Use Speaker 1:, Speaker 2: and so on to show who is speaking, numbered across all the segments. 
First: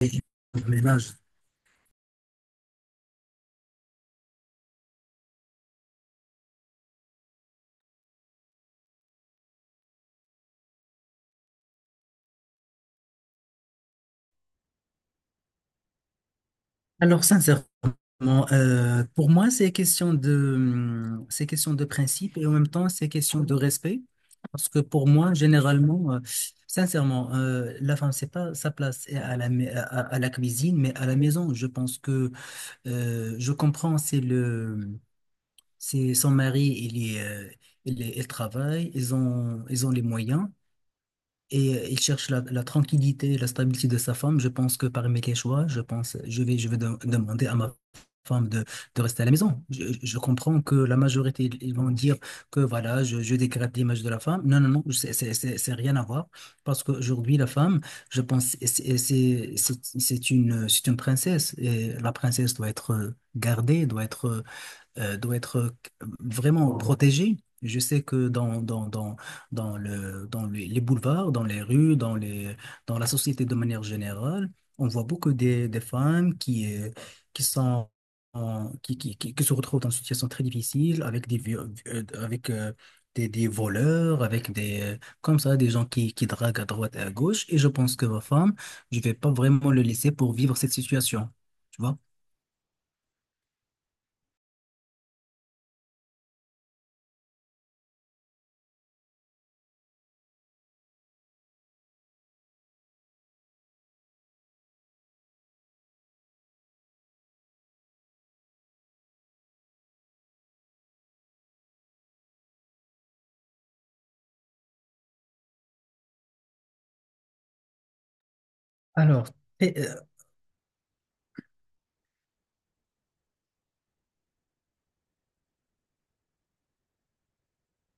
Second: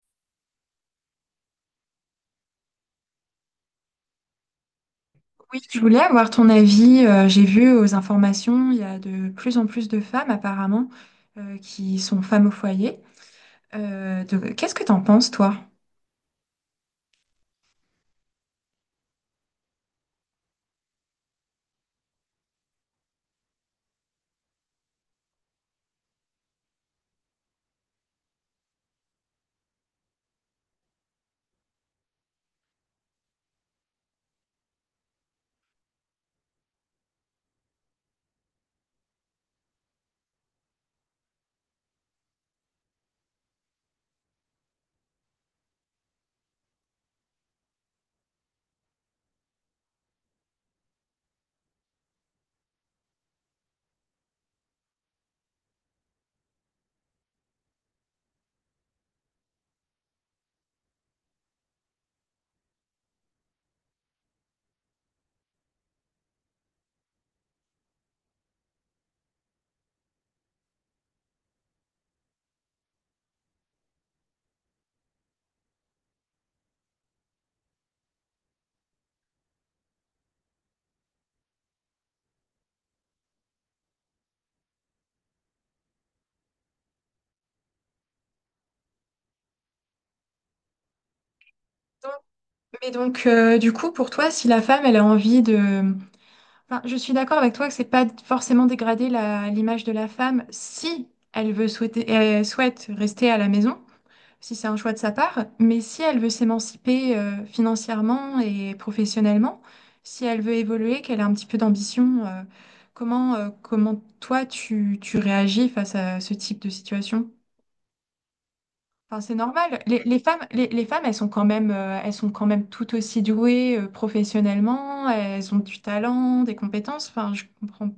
Speaker 1: Et le ménage.
Speaker 2: Oui, je voulais avoir ton avis. J'ai vu aux informations, il y a de plus en plus de femmes apparemment qui sont femmes au foyer. Qu'est-ce que t'en penses, toi?
Speaker 1: Alors, sincèrement, pour moi, c'est question de principe et en même temps, c'est question de respect. Parce que pour moi, généralement, sincèrement, la femme, c'est pas sa place à la cuisine, mais à la maison. Je pense que je comprends, c'est son mari, il travaille, ils ont les moyens. Et il cherche la tranquillité et la stabilité de sa femme. Je pense que parmi les choix, je pense, demander à ma femme de rester à la maison. Je comprends que la majorité, ils vont dire que voilà, je dégrade l'image de la femme. Non, non, non, c'est rien à voir. Parce qu'aujourd'hui, la femme, je pense, c'est une princesse. Et la princesse doit être gardée, doit être vraiment protégé. Je sais que dans les boulevards, dans les rues, dans la société de manière générale, on voit beaucoup des femmes qui sont, qui se retrouvent dans une situation très difficile avec euh, avec, euh, des voleurs, avec comme ça, des gens qui draguent à droite et à gauche. Et je pense que ma femme, je vais pas vraiment le laisser pour vivre cette situation. Tu vois?
Speaker 2: Donc- Mais du coup, pour toi, si la femme, elle a envie de... Enfin, je suis d'accord avec toi que c'est pas forcément dégrader l'image de la femme si elle veut souhaiter, elle souhaite rester à la maison. Si c'est un choix de sa part, mais si elle veut s'émanciper financièrement et professionnellement, si elle veut évoluer, qu'elle a un petit peu d'ambition, comment tu réagis face à ce type de situation? Enfin,
Speaker 1: Alors,
Speaker 2: c'est normal. Les femmes, les femmes, elles sont quand même, elles sont quand même tout aussi douées professionnellement. Elles ont du talent, des compétences. Enfin, je comprends,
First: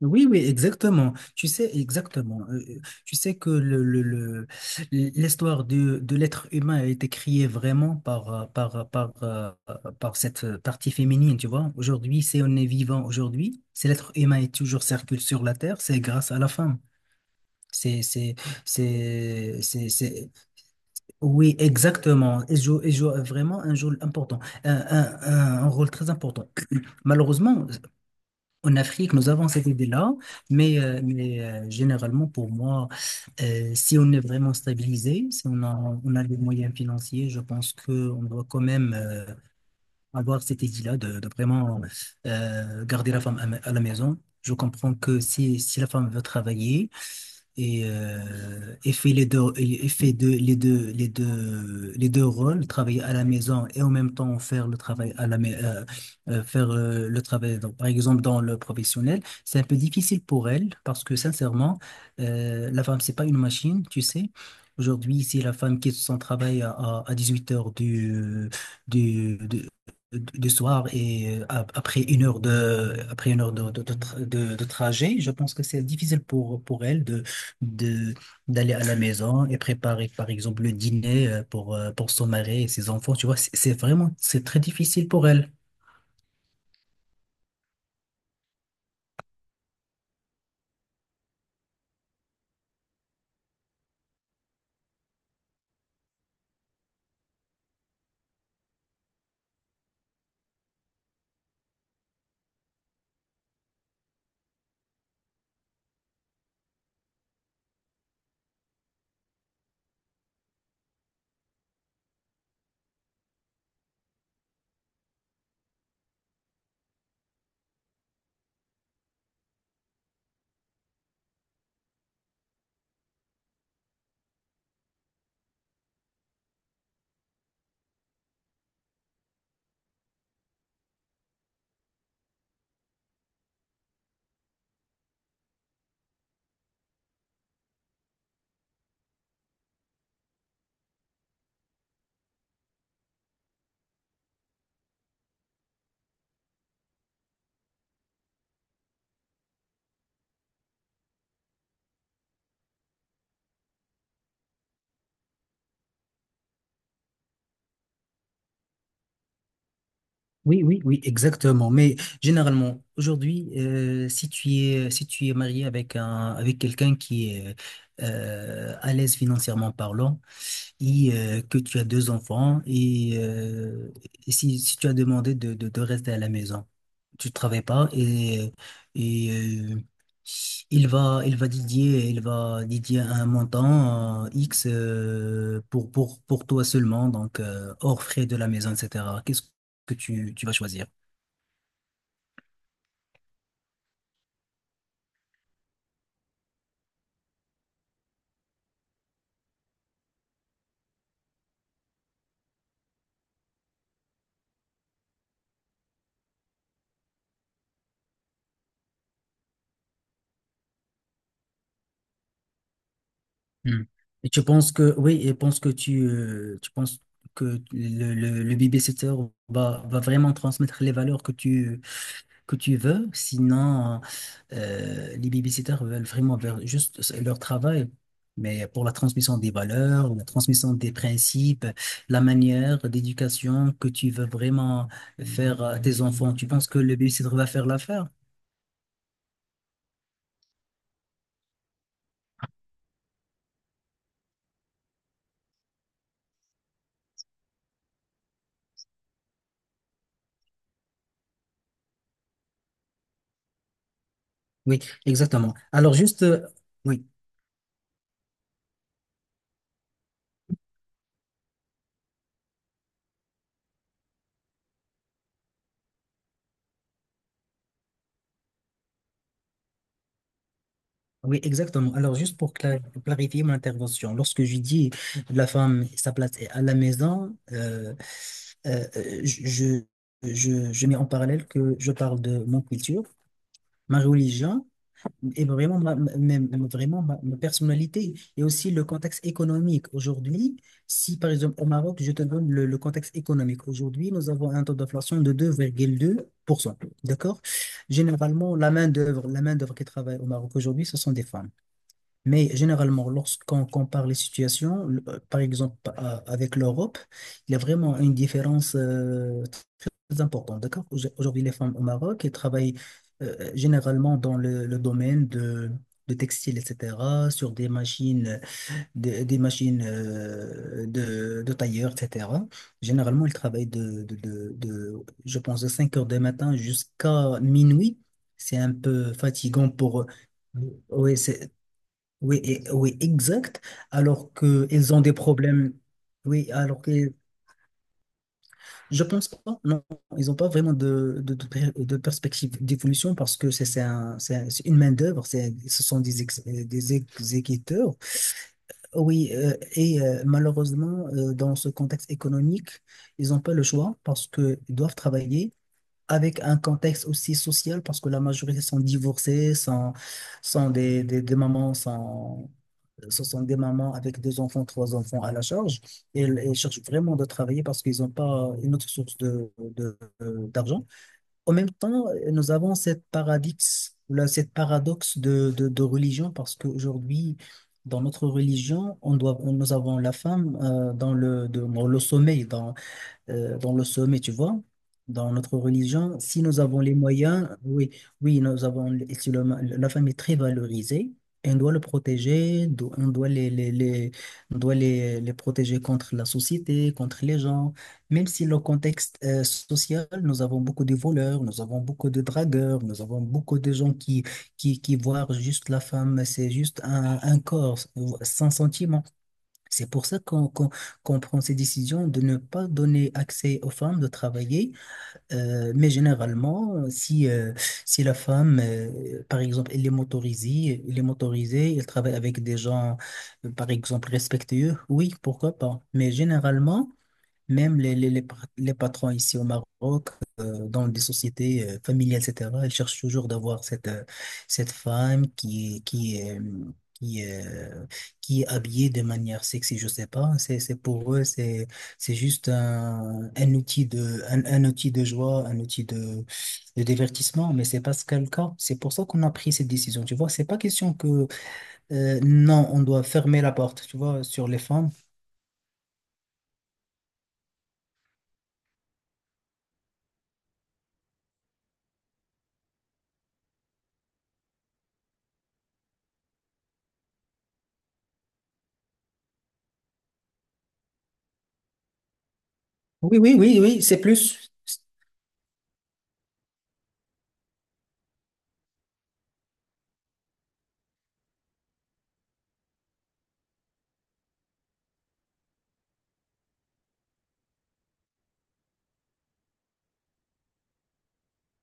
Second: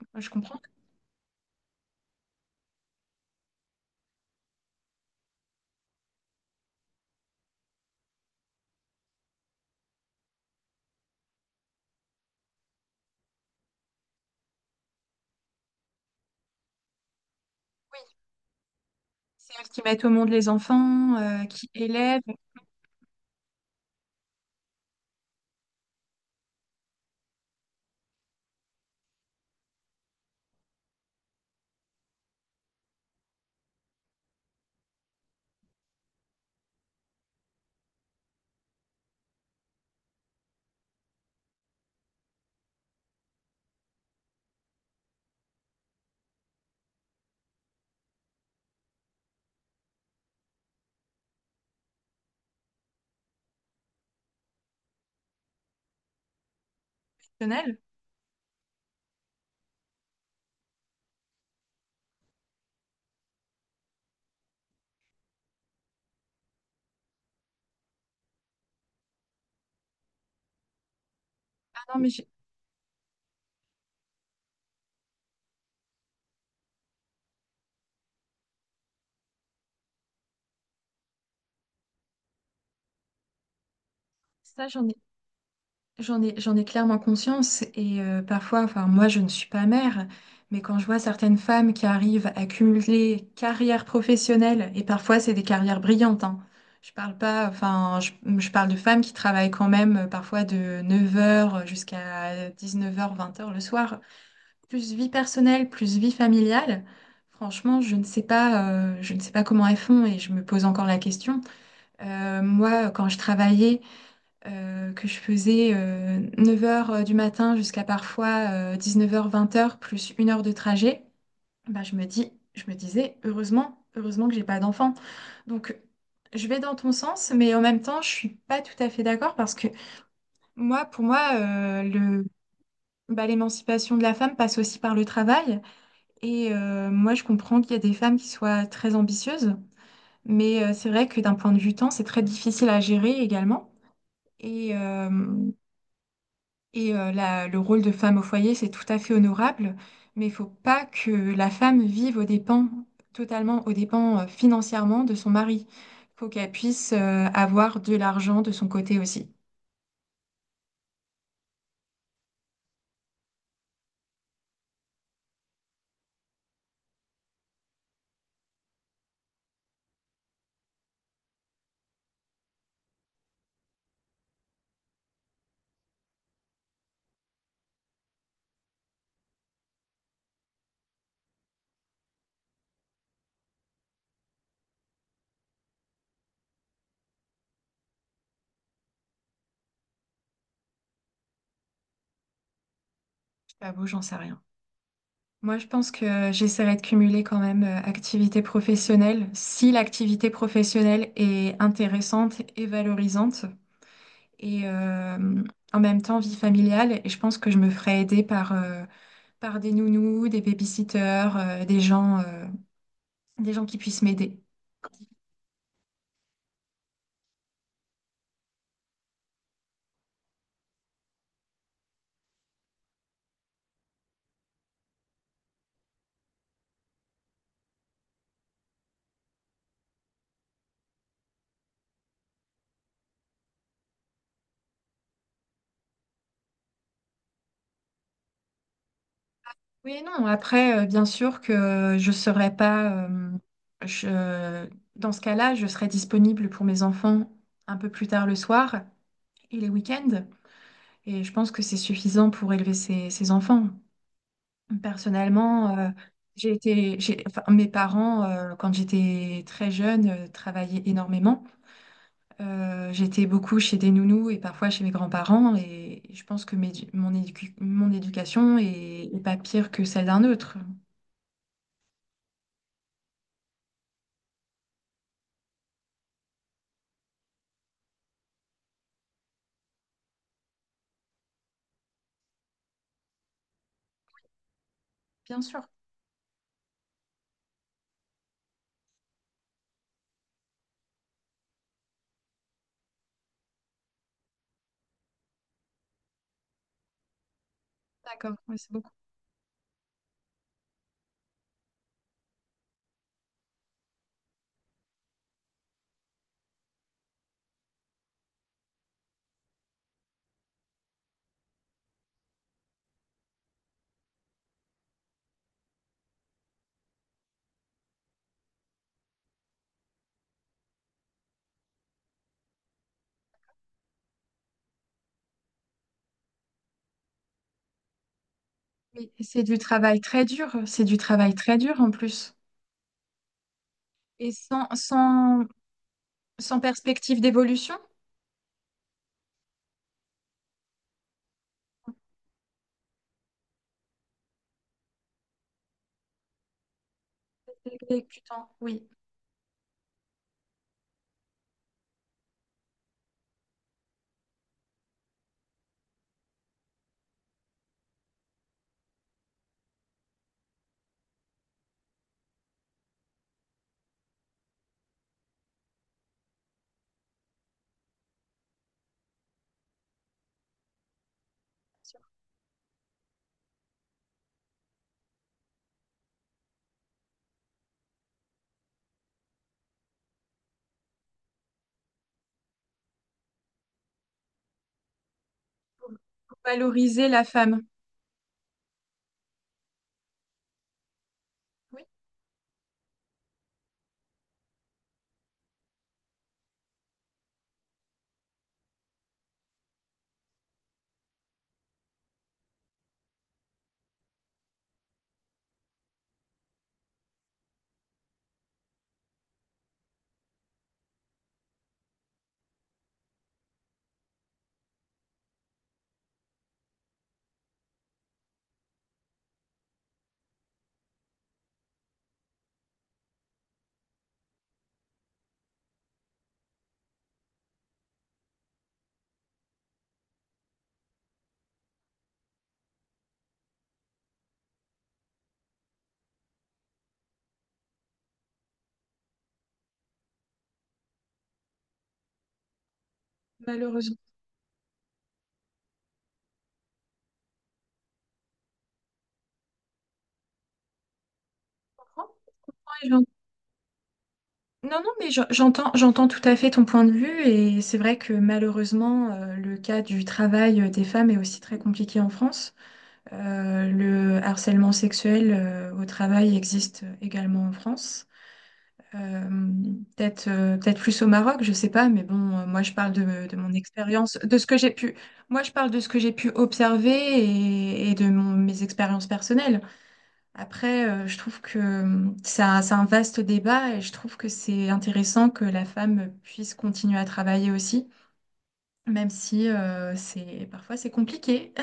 Speaker 1: oui,
Speaker 2: je
Speaker 1: oui,
Speaker 2: comprends. Que
Speaker 1: exactement. Tu sais, exactement. Tu sais que l'histoire de l'être humain a été créée vraiment par cette partie féminine, tu vois. Aujourd'hui, si on est vivant aujourd'hui, si l'être humain est toujours circule sur la Terre, c'est grâce à la femme.
Speaker 2: oui,
Speaker 1: C'est, c'est,
Speaker 2: c'est
Speaker 1: c'est,
Speaker 2: elles qui
Speaker 1: c'est,
Speaker 2: mettent au monde
Speaker 1: c'est-
Speaker 2: les enfants,
Speaker 1: Oui,
Speaker 2: qui élèvent,
Speaker 1: exactement. Elle joue vraiment un rôle important, un rôle très important. Malheureusement, en Afrique, nous avons cette idée-là, mais généralement, pour moi, si on est vraiment stabilisé, si on a les moyens financiers, je pense qu'on doit quand même avoir cette idée-là de vraiment garder la femme à, à la maison. Je comprends que si la femme veut travailler, et fait les deux, et fait deux- les deux, les deux, les deux rôles, travailler à la maison et en même temps faire le travail à la faire le travail,
Speaker 2: professionnels.
Speaker 1: donc, par exemple dans le professionnel, c'est un peu difficile pour elle parce que sincèrement, la femme, c'est pas une machine, tu sais. Aujourd'hui, si la femme quitte son travail à, à huit heures du, du- du soir et
Speaker 2: Ah non,
Speaker 1: après
Speaker 2: mais
Speaker 1: une
Speaker 2: j'ai-
Speaker 1: heure de après une heure de, tra- de trajet, je pense que c'est difficile pour elle de d'aller à la maison et préparer par exemple le dîner pour son mari et ses enfants, tu vois, c'est très
Speaker 2: ça, j'en ai
Speaker 1: difficile pour elle.
Speaker 2: J'en ai, j'en ai clairement conscience et parfois, enfin moi je ne suis pas mère, mais quand je vois certaines femmes qui arrivent à cumuler carrière professionnelle, et parfois c'est des carrières brillantes, hein. Je parle pas, enfin je parle de femmes qui travaillent quand même parfois de neuf heures jusqu'à dix-neuf heures, vingt heures le soir. Plus vie personnelle, plus vie familiale, franchement je ne sais pas, je ne sais pas comment elles font et je me pose encore la question. Moi quand je travaillais que je faisais neuf heures du matin jusqu'à parfois dix-neuf heures vingt heures plus une heure de trajet, bah, je me disais, heureusement, heureusement que j'ai pas d'enfant. Donc, je vais dans ton sens, mais en même temps, je suis pas tout à fait d'accord parce que moi, pour moi, bah, l'émancipation de la femme passe aussi par le travail. Et moi, je comprends qu'il y a des femmes qui soient très ambitieuses, mais c'est vrai que d'un point de vue temps, c'est très difficile à gérer également. Et, euh, Et le rôle de femme au foyer, c'est tout à fait honorable, mais il faut pas que la femme vive aux dépens, totalement aux dépens financièrement de son mari. Il faut qu'elle puisse avoir de l'argent de son côté aussi.
Speaker 1: Oui, oui, oui, exactement, mais généralement aujourd'hui, si tu es marié avec un avec quelqu'un qui est à l'aise financièrement parlant et que tu as deux enfants, si tu as demandé de rester à la maison, tu travailles pas, et euh, il va dédier un montant X pour, pour toi seulement, donc hors frais de la maison, etc. Qu'est-ce que tu vas choisir?
Speaker 2: Je t'avoue, j'en sais rien. Moi, je pense que j'essaierai de cumuler quand même activité professionnelle, si l'activité professionnelle est intéressante et valorisante, et en même temps vie familiale. Et je pense que je me ferai aider par... par des nounous, des babysitters, des gens qui
Speaker 1: Hmm.
Speaker 2: puissent
Speaker 1: Et
Speaker 2: m'aider.
Speaker 1: tu penses que, oui, tu penses que le babysitter va vraiment transmettre les valeurs que que tu veux, sinon les babysitters veulent vraiment faire juste leur travail. Mais pour la transmission des valeurs, la transmission des principes, la manière d'éducation que tu veux vraiment faire à tes enfants, tu penses que le babysitter va faire l'affaire?
Speaker 2: Oui et non. Après, bien sûr que je serais pas, je- dans ce cas-là, je serais disponible pour mes enfants un peu plus tard le soir et les week-ends. Et je pense que c'est suffisant pour élever ses enfants.
Speaker 1: Oui, exactement.
Speaker 2: Personnellement,
Speaker 1: Alors juste, oui.
Speaker 2: enfin, mes parents, quand j'étais très jeune, travaillaient énormément. J'étais beaucoup chez des nounous et parfois chez mes grands-parents et je pense que mon éducation est, est pas pire que celle d'un autre.
Speaker 1: Oui, exactement. Alors, juste pour clarifier mon intervention, lorsque je dis la femme, sa place est à la maison, euh, euh, je, je, je mets en parallèle que je parle de mon culture, ma religion
Speaker 2: Bien
Speaker 1: et
Speaker 2: sûr,
Speaker 1: vraiment ma personnalité et aussi le contexte économique. Aujourd'hui, si par exemple au Maroc, je te donne le contexte économique, aujourd'hui, nous avons un taux d'inflation de 2,2%. D'accord?
Speaker 2: d'accord,
Speaker 1: Généralement,
Speaker 2: oui, c'est beaucoup.
Speaker 1: la main-d'œuvre qui travaille au Maroc aujourd'hui, ce sont des femmes. Mais généralement, lorsqu'on compare les situations, par exemple avec l'Europe, il y a vraiment une différence très importante. D'accord? Aujourd'hui, les femmes au Maroc, elles travaillent généralement dans le domaine de textile, etc., sur des machines, des machines de tailleur, etc. Généralement, elles travaillent je pense, de 5 heures du matin jusqu'à minuit. C'est un
Speaker 2: Mais
Speaker 1: peu
Speaker 2: c'est du
Speaker 1: fatigant
Speaker 2: travail
Speaker 1: pour...
Speaker 2: très dur, c'est du
Speaker 1: Oui,
Speaker 2: travail très dur en plus.
Speaker 1: oui, oui, exact.
Speaker 2: Et
Speaker 1: Alors qu'ils ont des problèmes. Oui,
Speaker 2: sans
Speaker 1: alors que
Speaker 2: perspective d'évolution,
Speaker 1: je pense pas. Non, ils n'ont pas vraiment de perspective d'évolution parce que c'est une main-d'œuvre, ce sont des
Speaker 2: c'est
Speaker 1: exécuteurs.
Speaker 2: que tu t'en- oui,
Speaker 1: Oui, malheureusement, dans ce contexte économique, ils n'ont pas le choix parce qu'ils doivent travailler avec un contexte aussi social parce que la majorité sont divorcés, sont des mamans, ce sont des mamans avec deux enfants, trois enfants à la charge, et elles cherchent vraiment de travailler parce qu'ils n'ont pas une autre source d'argent. En même temps, nous avons cette paradoxe, là, cette paradoxe de religion parce qu'aujourd'hui, dans notre religion, nous avons la femme dans le sommeil, dans le sommet, tu vois. Dans notre
Speaker 2: pour,
Speaker 1: religion,
Speaker 2: pour
Speaker 1: si nous avons les
Speaker 2: valoriser la
Speaker 1: moyens,
Speaker 2: femme.
Speaker 1: oui, oui, nous avons, les- si le- la femme est très valorisée, on doit le
Speaker 2: Oui,
Speaker 1: protéger, do- on doit on doit les- les protéger contre la société, contre les gens. Même si le contexte social, nous avons beaucoup de voleurs, nous avons beaucoup de dragueurs, nous avons beaucoup de gens qui voient juste la femme, c'est juste un corps sans sentiment. C'est pour ça qu'on prend ces décisions de ne pas donner accès aux femmes de travailler. Mais généralement, si la femme, par exemple, elle est motorisée, elle travaille avec des gens, par exemple, respectueux, oui, pourquoi pas. Mais généralement, même les patrons ici au Maroc, dans des sociétés familiales, etc., ils cherchent toujours d'avoir cette, cette femme qui est, euh, qui est habillée de manière sexy, je sais pas. C'est pour eux, c'est juste un outil
Speaker 2: malheureusement.
Speaker 1: de, un outil de joie, un outil de divertissement, mais c'est pas ce qu'est le cas. C'est pour ça qu'on a pris cette décision, tu vois. C'est pas question que,
Speaker 2: Je
Speaker 1: non, on doit
Speaker 2: comprends.
Speaker 1: fermer la porte, tu vois, sur les
Speaker 2: Non, non,
Speaker 1: femmes.
Speaker 2: mais j'en- j'entends, j'entends tout à fait ton point de vue et c'est vrai que malheureusement, le cas du travail des femmes est aussi très compliqué en France. Le harcèlement sexuel au travail existe également en France. Euh, Peut-être plus au Maroc, je sais pas, mais bon, moi je parle
Speaker 1: Oui, oui,
Speaker 2: de mon
Speaker 1: oui, oui, c'est
Speaker 2: expérience, de ce
Speaker 1: plus.
Speaker 2: que j'ai pu, moi je parle de ce que j'ai pu observer et de mes expériences personnelles. Après, je trouve que c'est un vaste débat et je trouve que c'est intéressant que la femme puisse continuer à travailler aussi, même si c'est parfois c'est compliqué.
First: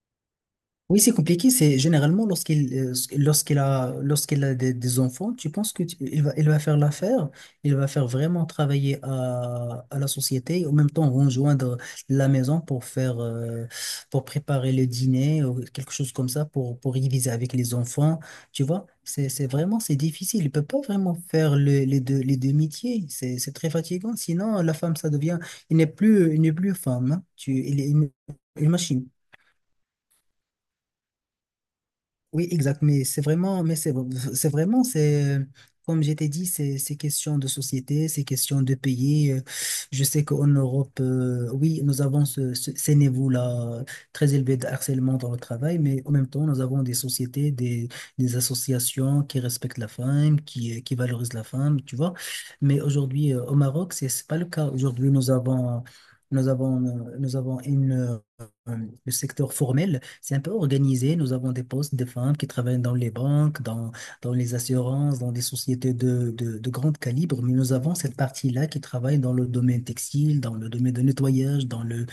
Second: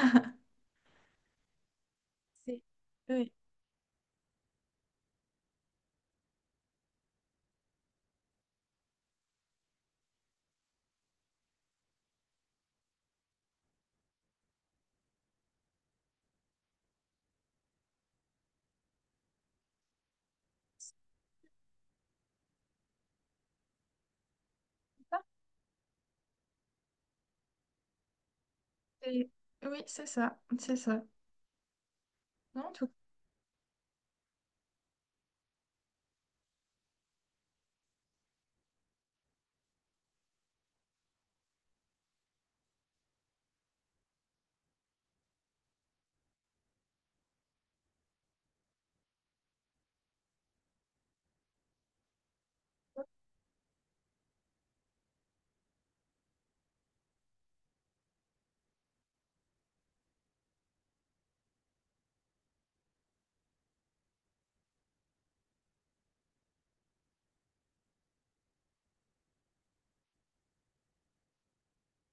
Speaker 1: Oui, c'est compliqué. C'est généralement
Speaker 2: C'est- Oui.
Speaker 1: lorsqu'il a des enfants, tu penses que il va faire l'affaire, il va faire vraiment travailler à la société, et en même temps rejoindre la maison pour faire pour préparer le dîner ou quelque chose comme ça pour diviser avec les enfants. Tu vois, c'est difficile. Il peut pas vraiment faire les deux métiers. C'est très fatigant. Sinon, la femme ça devient il n'est plus femme, hein. Tu il est une machine.
Speaker 2: Et- Oui, c'est ça, c'est ça.
Speaker 1: Oui,
Speaker 2: Non,
Speaker 1: exact.
Speaker 2: tout
Speaker 1: Mais c'est vraiment, c'est, comme je t'ai dit, c'est question de société, c'est question de pays. Je sais qu'en Europe, oui, nous avons ces niveaux-là très élevés de harcèlement dans le travail, mais en même temps, nous avons des sociétés, des associations qui respectent la femme, qui valorisent la femme, tu vois. Mais aujourd'hui, au Maroc, c'est pas le cas. Aujourd'hui, nous avons une, euh, le secteur formel c'est un peu organisé. Nous avons des postes de femmes qui travaillent dans les banques, dans les assurances, dans des sociétés de grand calibre, mais nous avons cette partie-là qui travaille dans le domaine textile, dans le domaine de nettoyage,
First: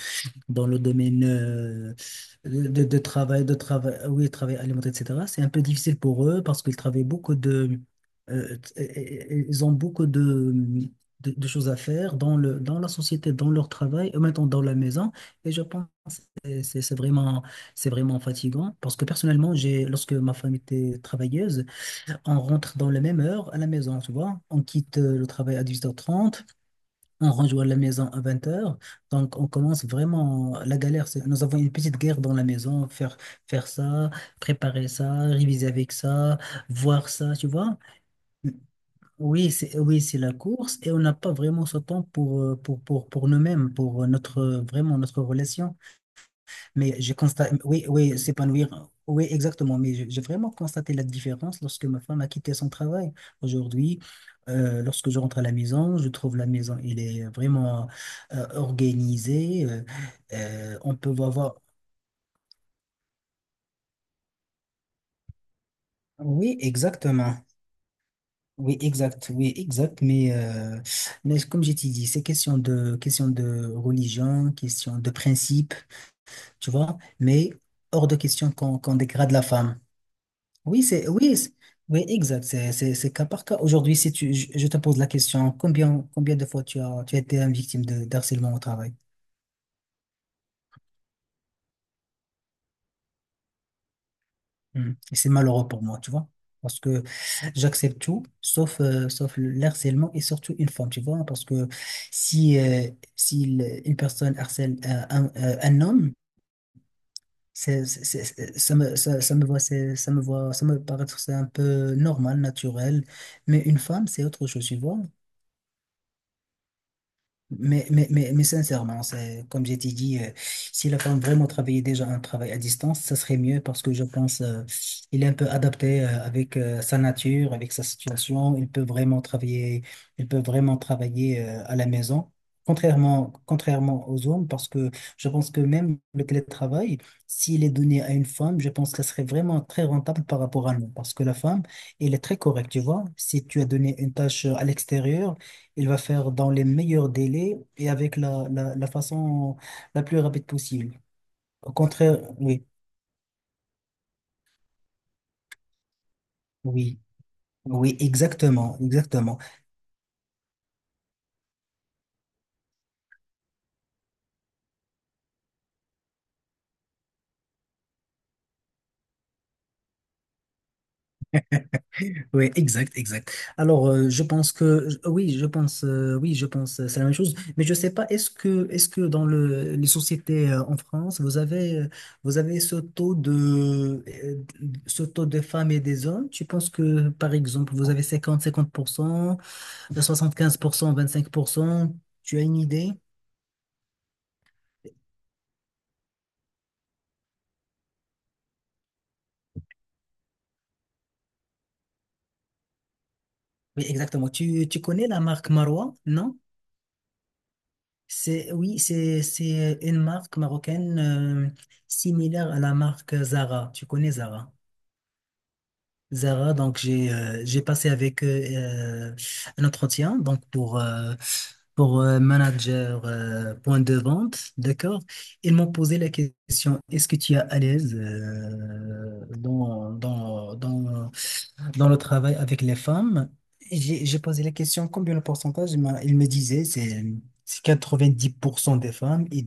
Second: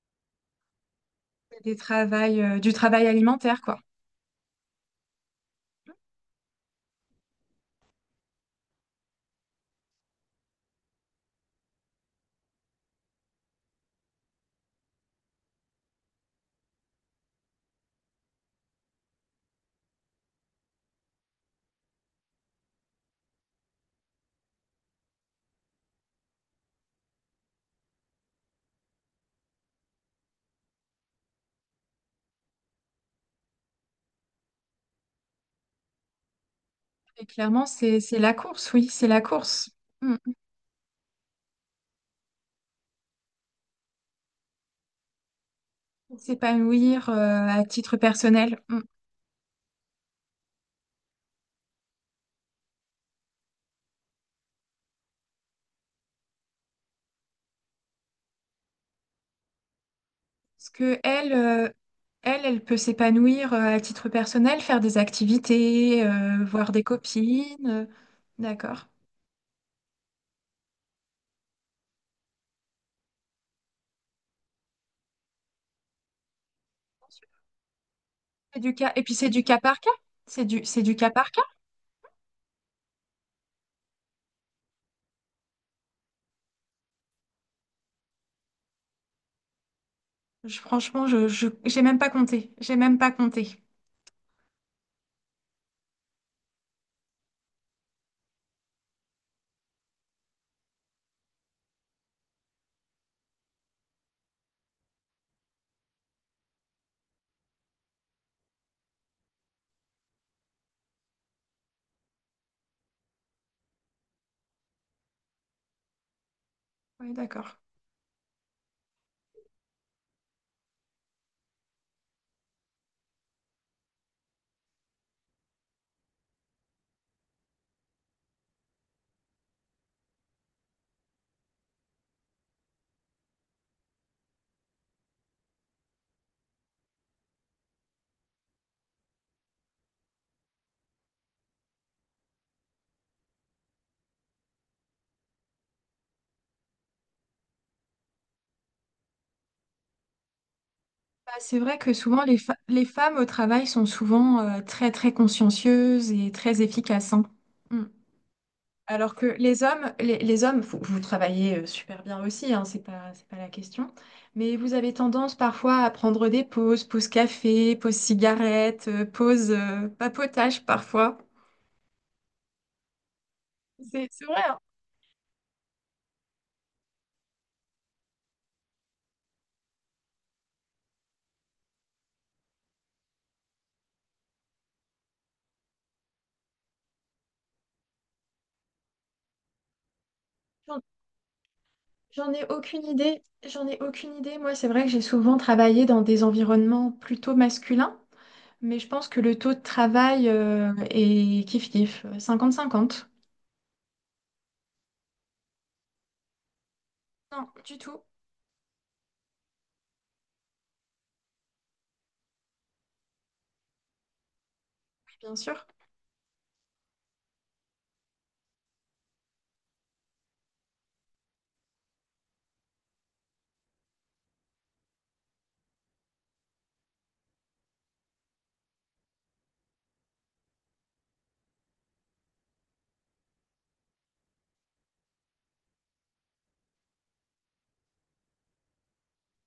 Speaker 1: dans le domaine
Speaker 2: c'est des travails, du travail
Speaker 1: de
Speaker 2: alimentaire, quoi.
Speaker 1: travail, oui, travail alimentaire, etc. C'est un peu difficile pour eux parce qu'ils travaillent beaucoup de, ils ont beaucoup de choses à faire dans le, dans la société, dans leur travail, et maintenant dans la maison. Et je pense que c'est vraiment fatigant parce que personnellement, lorsque ma femme était travailleuse, on rentre dans la même heure à la maison, tu vois. On quitte le travail à 18 heures trente. On rejoint la maison à 20h. Donc, on commence vraiment la galère. Nous avons une petite guerre dans la maison. Faire, faire ça, préparer ça, réviser avec ça, voir
Speaker 2: Et
Speaker 1: ça, tu
Speaker 2: clairement,
Speaker 1: vois.
Speaker 2: c'est la course, oui, c'est la
Speaker 1: Oui,
Speaker 2: course. Mm.
Speaker 1: c'est la course et on n'a pas vraiment ce temps pour, pour nous-mêmes, pour vraiment notre relation. Mais
Speaker 2: S'épanouir
Speaker 1: j'ai constaté,
Speaker 2: à
Speaker 1: oui,
Speaker 2: titre
Speaker 1: oui,
Speaker 2: personnel.
Speaker 1: s'épanouir, oui, exactement. Mais j'ai vraiment constaté la différence lorsque ma femme a quitté son travail. Aujourd'hui, lorsque je rentre à la maison, je trouve la maison, elle est vraiment organisée.
Speaker 2: Parce
Speaker 1: On
Speaker 2: que
Speaker 1: peut voir.
Speaker 2: elle peut s'épanouir à titre personnel, faire des activités,
Speaker 1: Oui,
Speaker 2: voir des
Speaker 1: exactement.
Speaker 2: copines.
Speaker 1: Oui,
Speaker 2: D'accord.
Speaker 1: exact. Oui, exact. Mais comme j'ai dit, c'est question de religion, question de principe, tu vois. Mais hors de question
Speaker 2: C'est du
Speaker 1: qu'on
Speaker 2: cas,
Speaker 1: qu'on
Speaker 2: et puis c'est
Speaker 1: dégrade la
Speaker 2: du cas
Speaker 1: femme.
Speaker 2: par cas. C'est
Speaker 1: Oui,
Speaker 2: du
Speaker 1: c'est
Speaker 2: cas par
Speaker 1: oui,
Speaker 2: cas.
Speaker 1: c'est- oui, exact. C'est cas par cas. Aujourd'hui, si je te pose la question, combien de fois tu as été une victime de d'harcèlement au travail?
Speaker 2: Franchement, j'ai même pas compté. J'ai même pas compté.
Speaker 1: Hmm. Et c'est malheureux pour moi, tu vois, parce que j'accepte tout, sauf, sauf le harcèlement et surtout une forme, tu vois, parce que si, euh, si, une personne harcèle un homme, ça me, ça me voit, ça me paraît c'est un peu normal, naturel, mais une femme, c'est autre chose, tu vois.
Speaker 2: Oui, d'accord.
Speaker 1: Mais sincèrement, c'est, comme j'ai dit, si la femme vraiment travaillait déjà un travail à distance, ça serait mieux parce que je pense il est un peu adapté avec sa nature, avec sa situation. Il peut vraiment travailler, il peut vraiment travailler à la maison, contrairement aux hommes, parce que je pense que même le télétravail, s'il est donné à une femme, je pense que ça serait vraiment très rentable par rapport à nous, parce que la femme, elle est très correcte, tu vois. Si tu as donné une tâche à l'extérieur, il va faire dans les meilleurs délais et avec la façon la plus rapide possible.
Speaker 2: Bah, c'est
Speaker 1: Au
Speaker 2: vrai que
Speaker 1: contraire,
Speaker 2: souvent,
Speaker 1: oui,
Speaker 2: les femmes au travail sont souvent très, très consciencieuses et très
Speaker 1: oui,
Speaker 2: efficaces. Hein. Mm.
Speaker 1: oui, exactement,
Speaker 2: Alors que
Speaker 1: exactement.
Speaker 2: les hommes, les hommes, vous, vous travaillez super bien aussi, hein, c'est pas la question, mais vous avez tendance parfois à prendre des pauses, pause café, pause cigarette, pause papotage parfois.
Speaker 1: Oui, exact, exact. Je
Speaker 2: C'est vrai,
Speaker 1: pense
Speaker 2: hein.
Speaker 1: que c'est la même chose. Mais je sais pas, est-ce que dans les sociétés en France, vous avez ce taux de, femmes et des hommes? Tu penses que, par exemple, vous avez 50, 50%,
Speaker 2: J'en
Speaker 1: 75%, 25%?
Speaker 2: j'en
Speaker 1: Tu as
Speaker 2: ai
Speaker 1: une
Speaker 2: aucune
Speaker 1: idée?
Speaker 2: idée, j'en ai aucune idée. Moi, c'est vrai que j'ai souvent travaillé dans des environnements plutôt masculins, mais je pense que le taux de travail est kiff-kiff, cinquante. 50.
Speaker 1: Oui, exactement. Tu connais la marque Marois, non?
Speaker 2: Non, du tout,
Speaker 1: C'est une marque marocaine similaire à la marque Zara. Tu connais Zara?
Speaker 2: oui, bien sûr.
Speaker 1: Zara, donc j'ai passé avec eux euh, un entretien donc pour manager point de vente, d'accord? Ils m'ont posé la question, est-ce que tu es à l'aise dans le travail avec les femmes? J'ai posé la question, combien le pourcentage? Ils me disait c'est 90% des femmes et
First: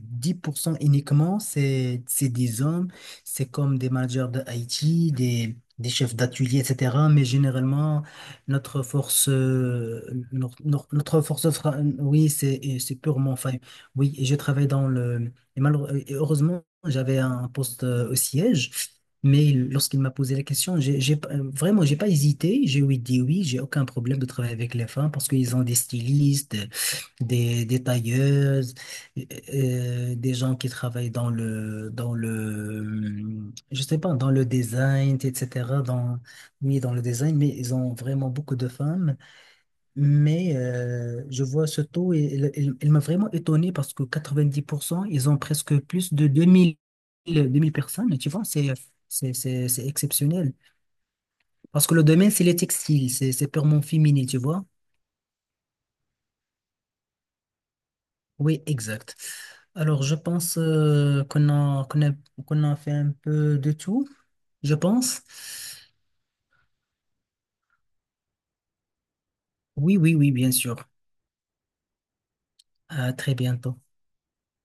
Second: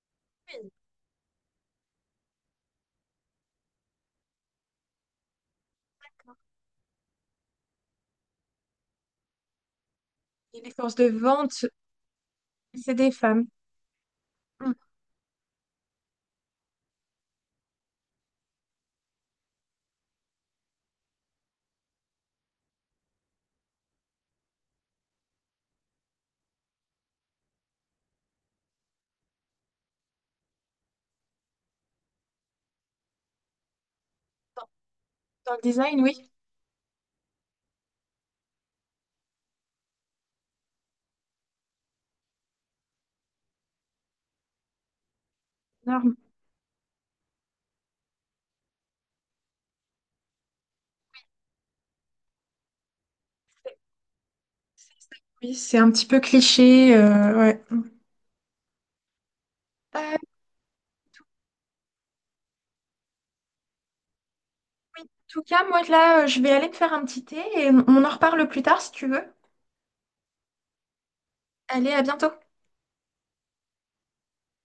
Speaker 2: Oui,
Speaker 1: 10% uniquement, c'est des hommes. C'est comme des managers de IT, des chefs
Speaker 2: d'accord.
Speaker 1: d'atelier, etc. Mais généralement, notre force,
Speaker 2: Et les forces de vente,
Speaker 1: oui, c'est et
Speaker 2: c'est
Speaker 1: c'est
Speaker 2: des
Speaker 1: purement,
Speaker 2: femmes.
Speaker 1: enfin, oui, et je travaille
Speaker 2: Mm.
Speaker 1: dans le. Et heureusement, j'avais un poste au siège. Lorsqu'il m'a posé la question, j'ai, pas- vraiment, j'ai pas hésité. J'ai dit oui, j'ai aucun problème de travailler avec les femmes parce qu'ils ont des stylistes, des tailleuses des gens qui travaillent dans je sais pas, dans le
Speaker 2: Dans,
Speaker 1: design,
Speaker 2: dans le
Speaker 1: etc.
Speaker 2: design, oui,
Speaker 1: Oui, dans le design, mais ils ont vraiment beaucoup de femmes. Mais je vois ce taux et il m'a vraiment étonné parce que 90%, ils ont presque plus
Speaker 2: énorme.
Speaker 1: de 2000 personnes. Tu vois, c'est exceptionnel. Parce que le domaine, c'est les textiles, c'est purement féminin, tu vois.
Speaker 2: C'est ça. Oui, c'est un petit peu cliché. Ouais.
Speaker 1: Oui, exact. Alors, je
Speaker 2: Euh,
Speaker 1: pense qu'on a fait un peu de tout, je
Speaker 2: en
Speaker 1: pense.
Speaker 2: tout cas, moi là, je vais aller me faire un petit thé et on en reparle plus tard si tu veux.
Speaker 1: Oui, oui, oui, bien sûr.
Speaker 2: Allez, à bientôt.
Speaker 1: À très bientôt.